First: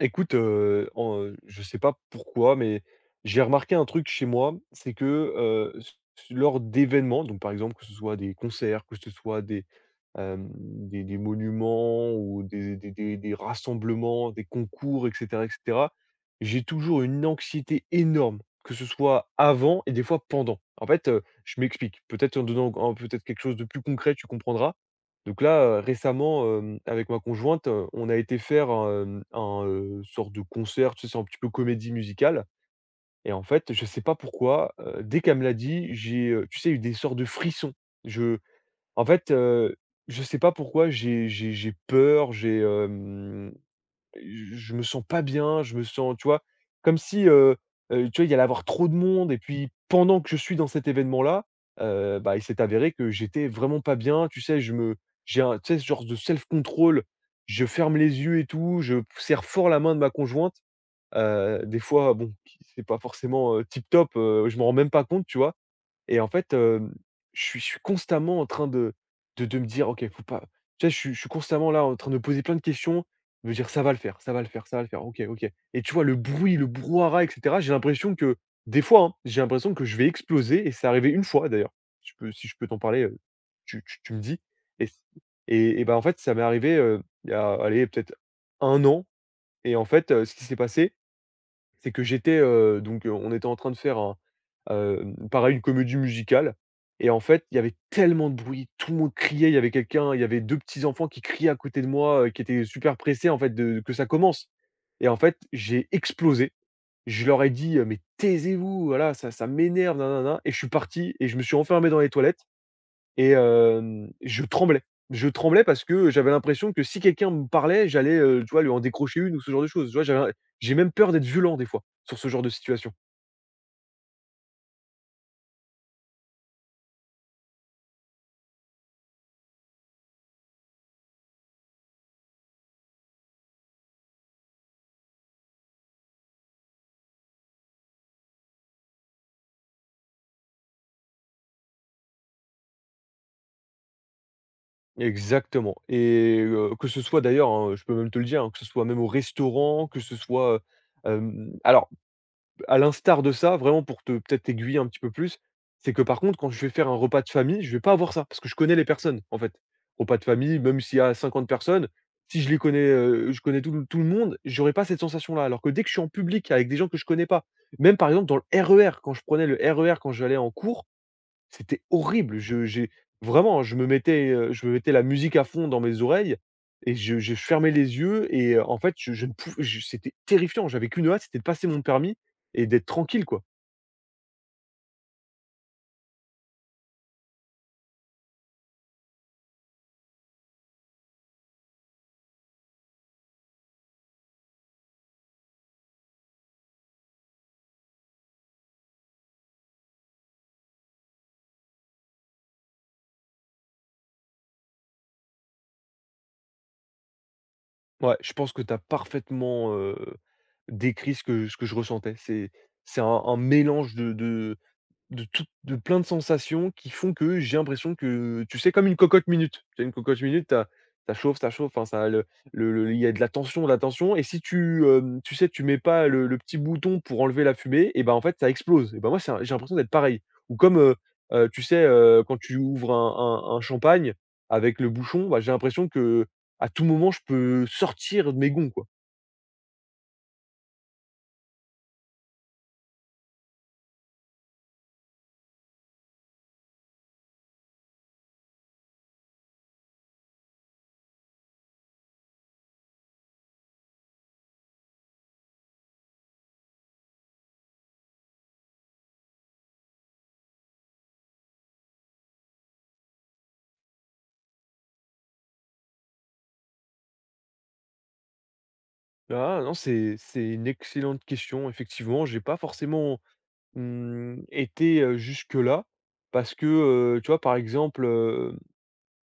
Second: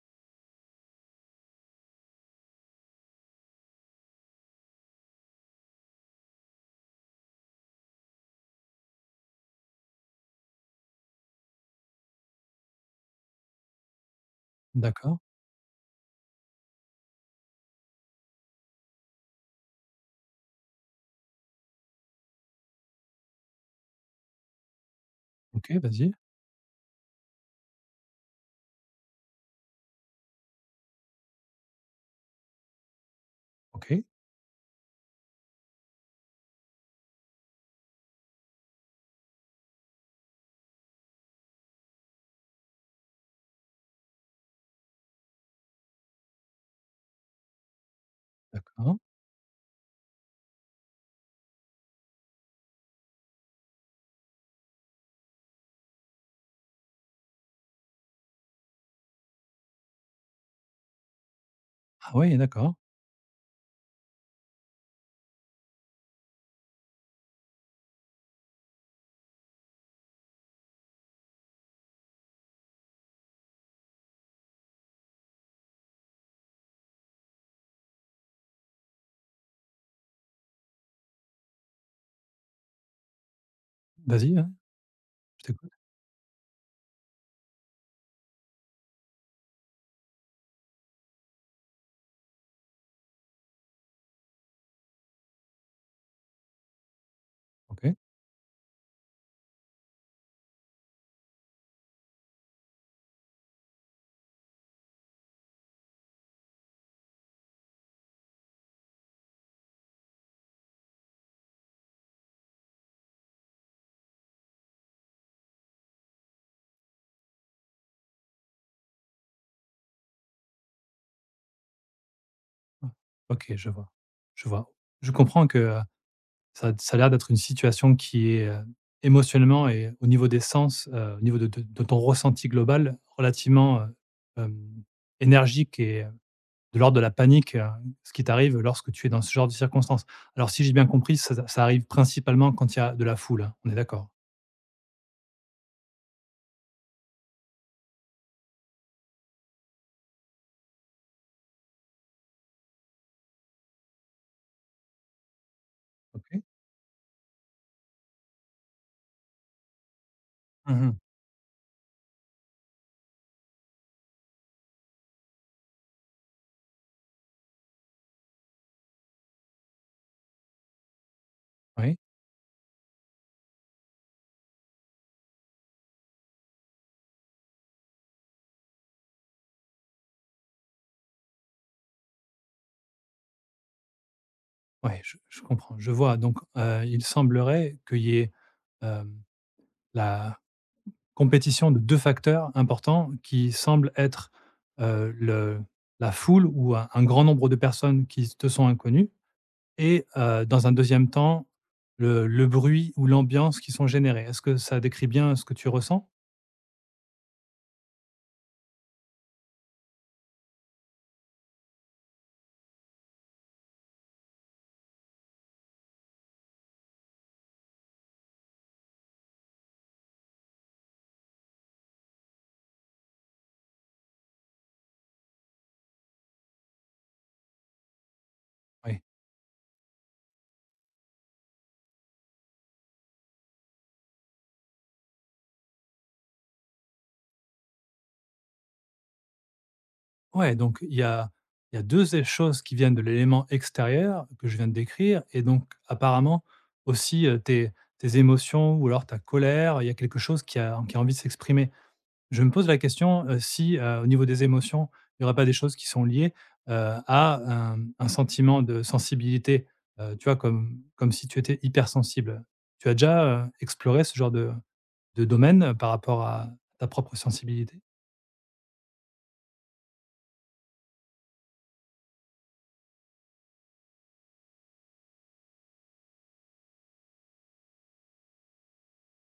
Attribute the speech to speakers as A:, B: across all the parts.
A: Écoute, je sais pas pourquoi, mais j'ai remarqué un truc chez moi, c'est que, s lors d'événements, donc par exemple, que ce soit des concerts, que ce soit des, des monuments ou des rassemblements, des concours
B: D'accord.
A: et cetera, j'ai toujours une anxiété énorme, que ce soit avant et des fois pendant. En fait, je m'explique, peut-être en donnant en peut-être quelque chose de plus concret, tu comprendras. Donc là,
B: OK, vas-y.
A: récemment, avec ma conjointe, on a été faire un, sorte de concert, tu sais, c'est un petit peu comédie musicale et en fait, je sais
B: OK,
A: pas pourquoi, dès qu'elle me l'a dit, j'ai, tu sais, eu des sortes de frissons. Je En fait, je sais pas pourquoi j'ai peur, j'ai, hem je me sens pas bien, je me sens, tu vois? Comme si, tu vois, il y allait avoir trop de
B: d'accord.
A: monde et puis pendant que je suis dans cet événement-là, bah, il s'est avéré que j'étais vraiment pas bien. Tu sais, je me j'ai un tu sais, ce genre de self control. Je ferme les yeux et tout, je serre fort la main de ma conjointe, des fois,
B: Ah
A: bon,
B: ouais,
A: qui
B: d'accord.
A: c'est pas forcément, tip top, je m'en rends même pas compte, tu vois? Et en fait, je suis constamment en train de de me dire: «OK, faut pas». Tu sais, je suis constamment là, en train de me poser plein de questions, de me dire: «Ça va le faire, ça va le faire, ça va le faire, OK, OK». Et tu vois, le bruit, le brouhaha et cetera, j'ai l'impression que des fois, hein, j'ai l'impression que je vais exploser et c'est arrivé une fois d'ailleurs. Je peux si je peux t'en parler, tu me
B: Vas-y,
A: dis.
B: hein,
A: et
B: je t'écoute.
A: et bah, en fait, ça m'est arrivé, il y a, allez, peut-être un an et en fait, ce qui s'est passé, c'est que j'étais, donc, on était en train de faire un, pareil, une comédie musicale et en fait, il y avait
B: OK. Ouais.
A: tellement de bruit, tout le monde criait, il y avait 2 petits enfants qui criaient à côté de moi, qui étaient super pressés, en fait, de que ça commence et en fait, j'ai explosé. Je leur ai dit, «Mais taisez-vous, voilà, ça m'énerve, nin nin nin» et je suis parti et je me suis enfermé dans les toilettes et je tremblais. Je tremblais parce que j'avais l'impression que si quelqu'un me parlait, j'allais, tu vois, lui en décrocher une ou ce genre de choses. Tu vois? J'ai même peur d'être violent des fois, sur ce genre de situation.
B: OK, je vois. Je vois. Je comprends que, ça ça a l'air d'être une situation qui est, émotionnellement et au niveau des sens, au niveau de de ton ressenti global relativement, hem, énergique et de l'ordre de la panique, ce qui t'arrive lorsque tu es dans ce genre de circonstances. Alors si j'ai bien compris, ça ça arrive principalement quand il y a de la foule, hein, on est d'accord?
A: Exactement et que ce soit d'ailleurs, hein, je peux même te le dire, hein, que ce soit même au restaurant, que ce soit, hem alors à l'instar de ça, vraiment pour te peut-être aiguiller un petit peu plus, c'est que par contre,
B: OK.
A: quand je vais faire un repas de famille, je vais pas avoir ça parce que je connais les personnes en fait. Repas de famille, même s'il
B: Mmh.
A: y a 50 personnes, si je les connais, je connais tout le monde, j'aurais pas cette sensation-là. Alors que dès que je suis en public avec des gens que je connais pas, même par exemple dans le RER, quand je prenais le RER quand j'allais en cours, c'était
B: Oui.
A: horrible. Je J'ai vraiment, je me mettais la musique à fond dans mes oreilles et je fermais les yeux et en fait, je ne pouvais je c'était terrifiant. J'avais qu'une hâte, c'était de passer mon permis et d'être tranquille, quoi.
B: Ouais, je comprends, je vois donc il semblerait qu'il y ait, hem, la compétition de 2 facteurs importants qui semblent être, le la foule ou un grand nombre de personnes qui te sont inconnues et dans un deuxième temps, le bruit ou l'ambiance qui sont générés. Est-ce que ça décrit bien ce que tu ressens?
A: Ouais, je pense que tu as parfaitement, décrit ce que je ressentais. C'est un mélange de tout de plein de sensations qui font que j'ai l'impression que, tu sais, comme une cocotte minute. Tu as une cocotte minute, t'as as ça chauffe, enfin, ça le il y a de la tension et si tu, tu sais, tu mets pas le petit bouton pour enlever la fumée et ben en fait, ça
B: Mmh.
A: explose et
B: Oui.
A: ben moi, c'est un j'ai l'impression d'être pareil ou comme, tu sais, quand tu ouvres un champagne avec le bouchon, bah, j'ai l'impression que à tout moment, je peux sortir de mes gonds, quoi.
B: Ouais, donc il y a 2 é choses qui viennent de l'élément extérieur que je viens de décrire et donc apparemment aussi, tes tes émotions ou alors ta colère, il y a quelque chose qui a envie de s'exprimer. Je me pose la question, si, au niveau des émotions, il y aurait pas des choses qui sont liées, heu, à un sentiment de sensibilité, tu vois? Comme si tu étais hypersensible. Tu as déjà, exploré ce genre de domaine, par rapport à ta propre sensibilité?
A: Ah non, c'est une excellente question, effectivement, j'ai pas forcément. Mmh, était, jusque-là parce que, tu vois, par exemple,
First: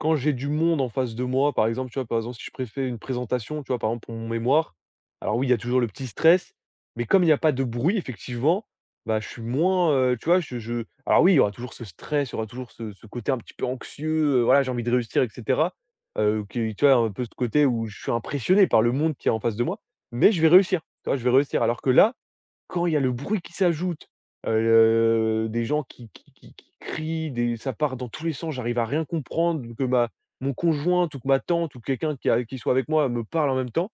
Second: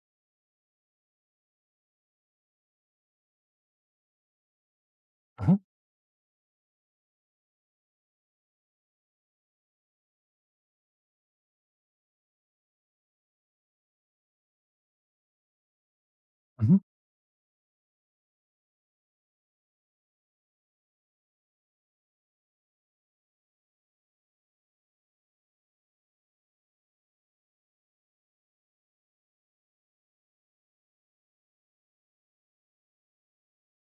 A: quand j'ai du monde en face de moi, par exemple, tu vois, par exemple, si je préfère une présentation, tu vois, par exemple, pour mon mémoire, alors oui,
B: Mmh
A: il y
B: mh.
A: a toujours le petit stress, mais comme il y a pas de bruit, effectivement, bah, je suis moins, tu vois, je alors oui, il y aura toujours ce stress, il y aura toujours ce côté un petit peu anxieux, voilà, j'ai envie de réussir et cetera, qui
B: Mmh.
A: tu vois, un peu ce côté où je suis impressionné par le monde qui est en face de moi, mais je vais réussir, tu vois? Je vais réussir alors que là quand il y a le bruit qui s'ajoute, des gens qui crient, des ça part dans tous les sens, j'arrive à rien comprendre, que ma mon conjoint ou que ma tante ou quelqu'un qui a qui soit avec moi me parle en même temps,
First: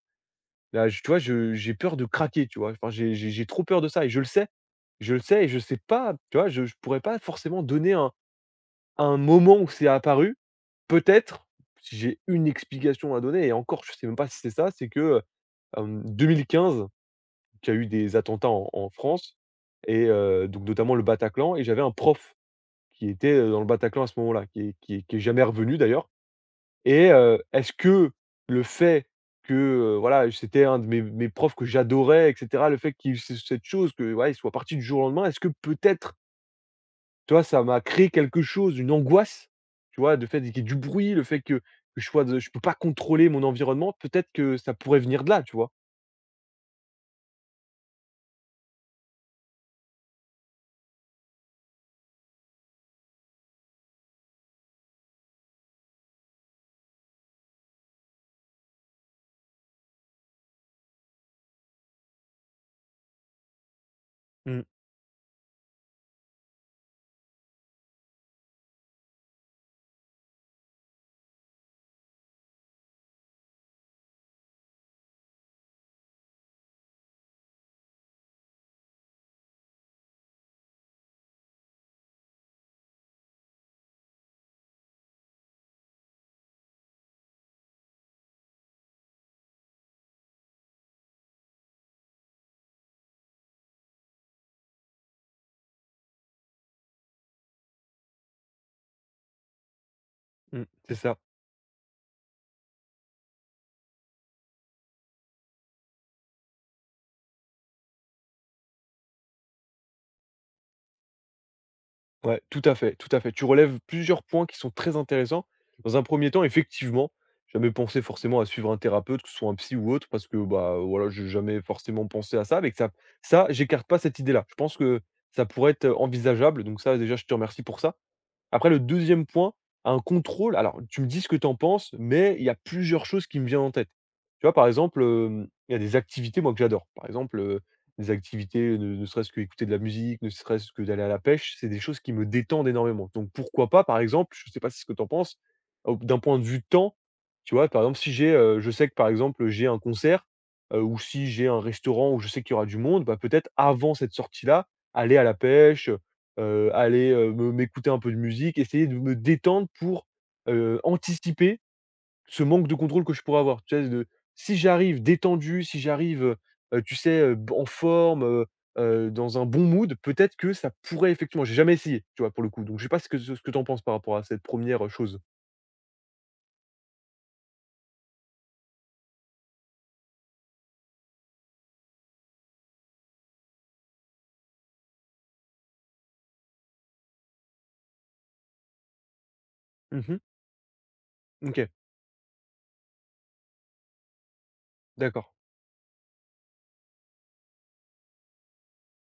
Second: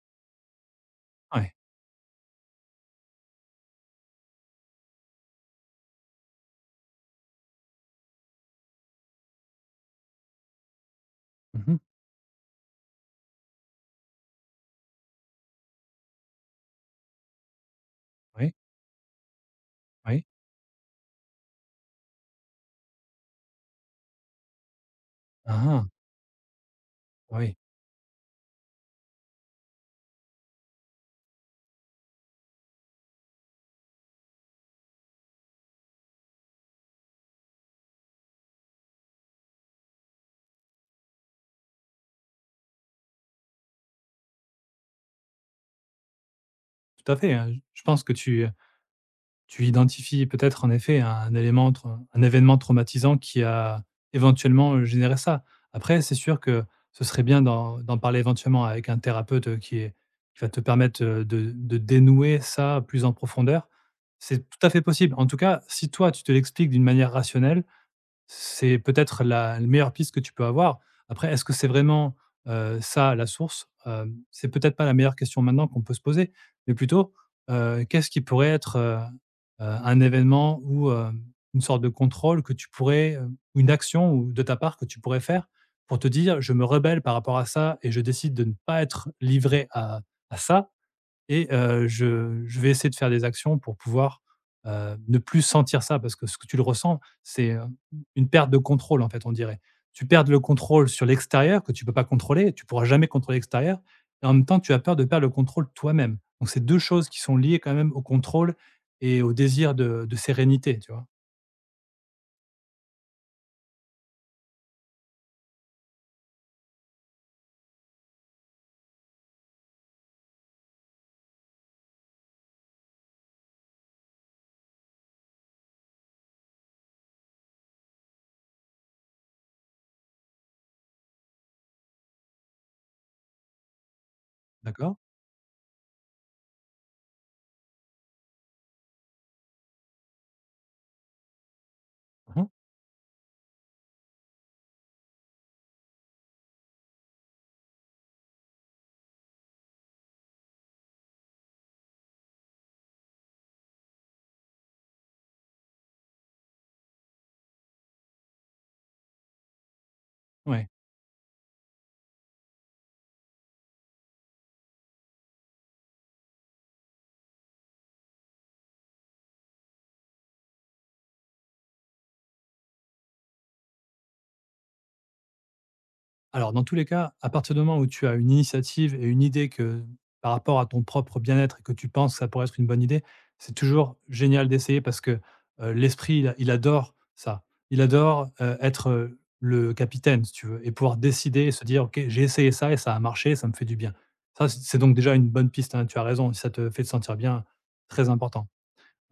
A: là, je tu vois,
B: Ouais.
A: je j'ai peur de craquer, tu vois? Enfin, j'ai trop peur de ça et je le sais. Je le sais et je sais pas, tu vois, je pourrais pas forcément donner un moment où c'est apparu. Peut-être,
B: Mmh.
A: si j'ai une explication à donner et encore, je sais même pas si c'est ça, c'est que, 2015 qu'il y a eu des attentats
B: Oui.
A: en France et
B: Oui.
A: donc notamment le Bataclan et j'avais un prof qui était, dans le Bataclan à ce moment-là, qui est jamais
B: Ah
A: revenu
B: ah!
A: d'ailleurs et
B: Oui,
A: est-ce que le fait que, voilà, c'était un de mes profs que j'adorais et cetera, le fait qu'il y ait eu ce cette chose que, voilà, il soit parti du jour au lendemain, est-ce que peut-être, tu vois, ça m'a créé quelque chose, une angoisse, tu vois? Le fait qu'il y ait du bruit, le fait que je peux pas contrôler mon environnement, peut-être que ça pourrait venir de là, tu vois?
B: tout à fait, hein. Je pense que tu identifies peut-être en effet un élément tra un événement traumatisant qui a éventuellement, généré ça. Après, c'est sûr que ce serait bien d'en parler éventuellement avec un thérapeute, qui va te permettre, de dénouer ça plus en profondeur. C'est
A: Mmh
B: tout à fait possible. En tout cas, si toi, tu te l'expliques d'une manière rationnelle, c'est peut-être la meilleure piste que tu peux avoir. Après, est-ce que c'est vraiment, ça la source? C'est peut-être pas la meilleure question maintenant qu'on peut se poser, mais plutôt, qu'est-ce qui pourrait être, un événement ou, une sorte de contrôle que tu pourrais, ou une action ou de ta part que tu pourrais faire pour te dire: «Je me rebelle par rapport à ça et je décide de ne pas être livré à ça» et je vais essayer de faire des actions pour pouvoir, ne plus sentir ça parce que ce que tu le ressens, c'est, une perte de contrôle, en fait, on dirait. Tu perds le
A: mh.
B: contrôle
A: C'est
B: sur
A: ça.
B: l'extérieur que tu ne peux pas contrôler, tu ne pourras jamais contrôler l'extérieur et en même temps, tu as peur de perdre le contrôle toi-même. Donc c'est deux choses qui sont liées quand même au contrôle et au désir de sérénité, tu vois?
A: Ouais, tout à fait, tout à fait. Tu relèves plusieurs points qui sont très intéressants. Dans un premier temps, effectivement, j'ai jamais pensé forcément à suivre un thérapeute, que ce soit un psy ou autre, parce que bah voilà, j'ai jamais forcément pensé à ça. Mais que ça, j'écarte pas cette idée-là. Je pense que ça pourrait être envisageable. Donc ça, déjà, je te remercie pour ça. Après le deuxième point, un contrôle alors tu me dis ce que tu en penses, mais il y a plusieurs choses qui me viennent en tête. Tu vois, par
B: D'accord.
A: exemple, il y a des activités, moi, que j'adore. Par exemple, des activités, ne serait-ce que écouter de la musique, ne serait-ce que d'aller à la pêche, c'est des choses qui me
B: Mmh.
A: détendent énormément. Donc pourquoi pas, par exemple, je ne sais pas si ce que tu en penses, au d'un point de vue temps, tu vois, par exemple, si j'ai, je sais que, par exemple, j'ai un concert, ou si j'ai un restaurant où je sais qu'il y aura du monde, bah, peut-être avant cette sortie-là, aller à la pêche, aller, me m'écouter un peu de musique, essayer de me détendre pour,
B: Ouais.
A: anticiper ce manque de contrôle que je pourrais avoir. Tu sais, de si j'arrive détendu, si j'arrive, tu sais, b en forme, dans un bon mood, peut-être que ça pourrait effectivement j'ai jamais essayé, tu vois, pour le coup, donc je sais pas ce que tu en penses par rapport à cette première chose?
B: Alors, dans tous les cas, à partir du moment où tu as une initiative et une idée que par rapport à ton propre bien-être et que tu penses que ça pourrait être une bonne idée, c'est toujours génial d'essayer parce que l'esprit, il, il adore ça. Il adore être le
A: Mmh.
B: capitaine, si tu veux, et pouvoir décider et se
A: OK,
B: dire, OK, j'ai essayé ça et ça a marché, ça me fait du bien. Ça, c'est donc déjà une
A: d'accord.
B: bonne piste, hein, tu as raison, si ça te fait te sentir bien, très important.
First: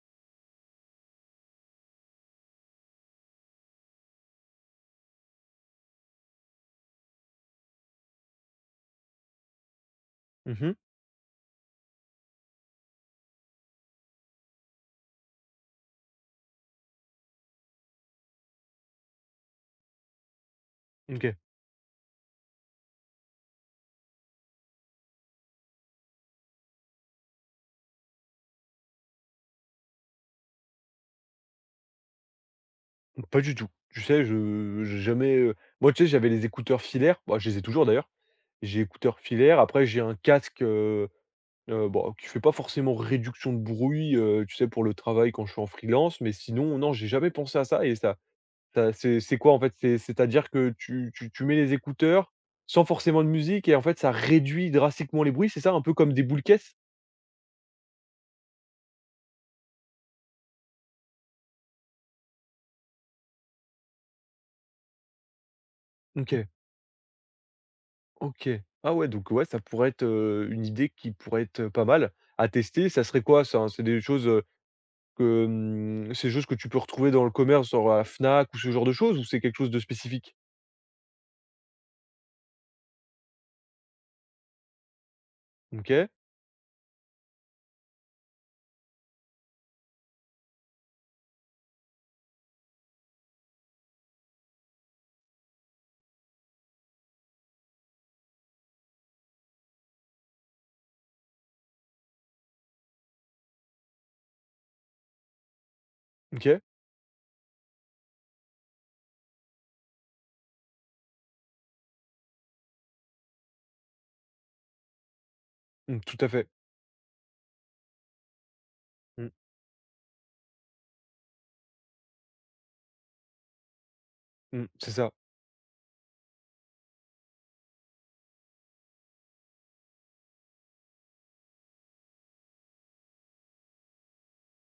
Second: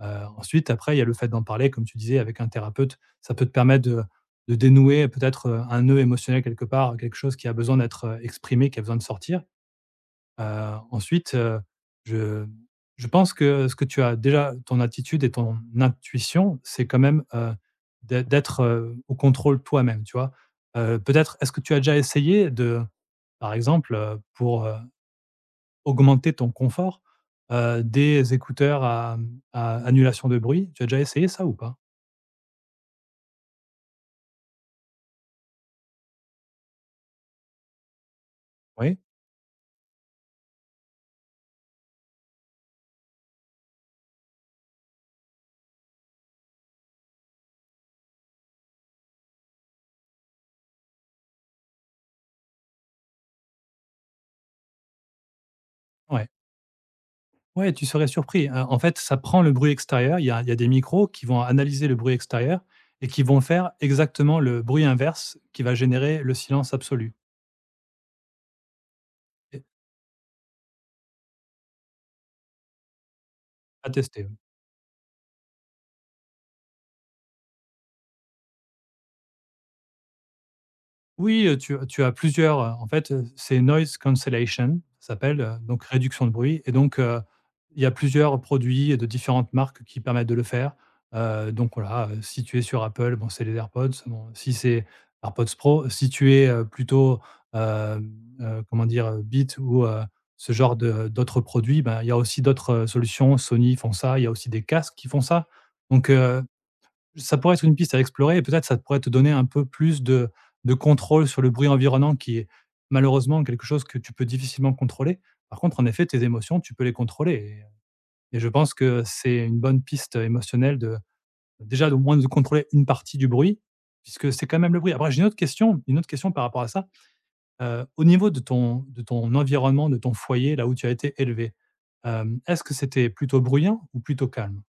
B: Heu, Ensuite, après, il y a le fait d'en parler, comme tu disais, avec un thérapeute. Ça peut te permettre de dénouer peut-être, un nœud émotionnel quelque part, quelque chose qui a besoin d'être, exprimé, qui a besoin de sortir. Heu,
A: Mmh.
B: ensuite, heu, je je pense que ce que tu as déjà ton attitude et ton intuition, c'est quand même, d'être, au contrôle toi-même, tu vois? Peut-être
A: OK.
B: est-ce que tu as déjà essayé de, par exemple, pour, augmenter ton confort, des écouteurs à, à annulation de bruit. Tu as déjà essayé ça ou pas?
A: Pas du tout. Tu sais, je j'ai jamais, moi, tu sais, j'avais les écouteurs filaires, bah, je les ai toujours d'ailleurs. J'ai
B: Oui?
A: écouteurs filaires, après j'ai un casque, bah, qui fait pas forcément réduction de bruit, tu sais, pour le travail quand je suis en freelance, mais sinon, non, j'ai jamais pensé à ça et ça c'est quoi, en fait? C'est c'est-à-dire que tu mets les écouteurs sans forcément de musique et en fait, ça réduit drastiquement les bruits, c'est ça? Un peu comme des
B: Ouais.
A: boules caisses?
B: Ouais, tu serais surpris, en fait, ça prend le bruit extérieur, il y a des micros qui vont analyser le bruit extérieur et qui vont faire exactement le bruit inverse qui va générer le
A: OK,
B: silence absolu
A: OK. Ah ouais, donc ouais, ça
B: et
A: pourrait être, une idée qui pourrait être, pas mal à tester. Ça serait quoi ça? C'est
B: à
A: des
B: tester,
A: choses,
B: hein.
A: que, mmh, c'est des choses que tu peux retrouver dans le commerce, genre à la Fnac ou ce genre de choses ou c'est quelque chose de spécifique?
B: Oui, tu as plusieurs, en fait, c'est noise cancellation, ça s'appelle, donc
A: OK,
B: réduction de bruit et donc il y a plusieurs produits de différentes marques qui permettent de le faire. Donc voilà, si tu es sur Apple, bon, c'est les AirPods, bon, si c'est AirPods Pro, si tu es, plutôt, hem, comment dire? Beats ou ce genre de d'autres produits, ben, il y a aussi d'autres, solutions. Sony font ça, il y a aussi des casques qui font ça. Donc
A: OK.
B: ça pourrait être une piste à explorer et peut-être ça pourrait te donner un peu plus de contrôle sur le bruit environnant qui est malheureusement quelque chose que tu peux difficilement contrôler. Par contre, en
A: Mmh,
B: effet,
A: tout
B: tes
A: à fait.
B: émotions, tu peux les contrôler et je pense que
A: Mmh.
B: c'est une bonne piste émotionnelle de déjà au moins de contrôler une partie du bruit, puisque c'est quand
A: Mmh,
B: même le
A: c'est
B: bruit. Après
A: ça.
B: j'ai une autre question par rapport à ça. Au niveau de ton environnement, de ton foyer, là où tu as été élevé, est-ce que c'était plutôt bruyant ou plutôt calme?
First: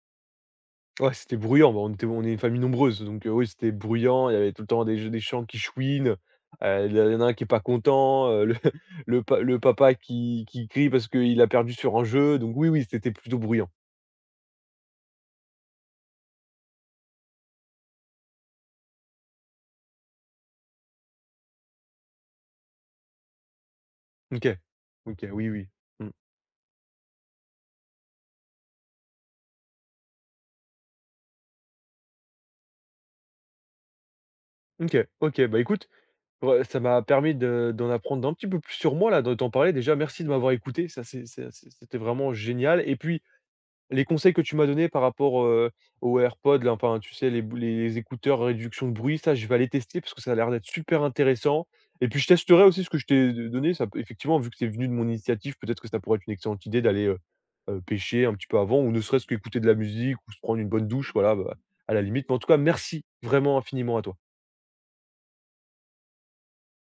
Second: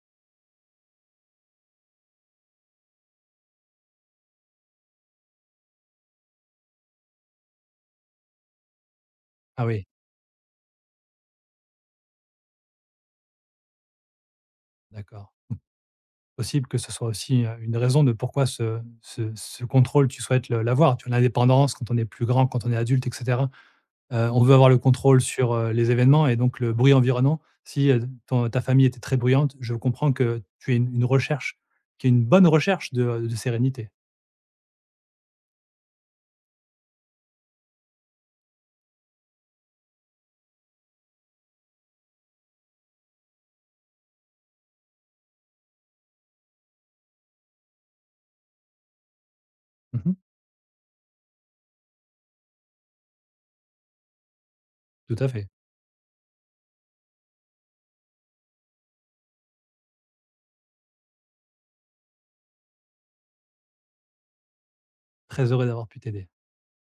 A: Ouais, c'était bruyant, bah, on est une famille nombreuse, donc oui, c'était bruyant, il y avait tout le temps des chants qui chouinent, il y en a un qui est pas content, le le
B: Ah oui,
A: papa qui crie parce qu'il a perdu sur un jeu, donc oui, oui, c'était plutôt bruyant.
B: d'accord. Possible que ce soit aussi, une raison de pourquoi ce ce contrôle tu souhaites le l'avoir. Tu as l'indépendance quand on est plus grand, quand on est adulte et cetera, on
A: OK.
B: veut avoir le contrôle
A: OK, oui,
B: sur,
A: oui.
B: les
A: Mmh.
B: événements et donc le bruit environnant. Si, ton ta famille était très bruyante, je comprends que tu aies une recherche qui est une bonne recherche de sérénité.
A: OK, OK, bah, écoute, ouais, ça m'a permis de d'en apprendre un petit peu plus sur moi, là, de t'en parler. Déjà, merci de m'avoir écouté, ça c'est c'était vraiment génial et puis les conseils que tu m'as donnés par rapport, aux AirPods là, enfin tu sais les écouteurs à réduction de bruit, ça je vais aller tester
B: Mmh.
A: parce que ça a l'air d'être super intéressant et puis je testerai aussi ce que je t'ai d donné, ça peut effectivement vu que c'est venu de mon
B: Tout à fait.
A: initiative, peut-être que ça pourrait être une excellente idée d'aller, pêcher un petit peu avant ou ne serait-ce qu'écouter de la musique ou se prendre une bonne douche, voilà, bah, à la limite. Mais en tout cas merci vraiment infiniment à toi.
B: Très heureux d'avoir pu t'aider.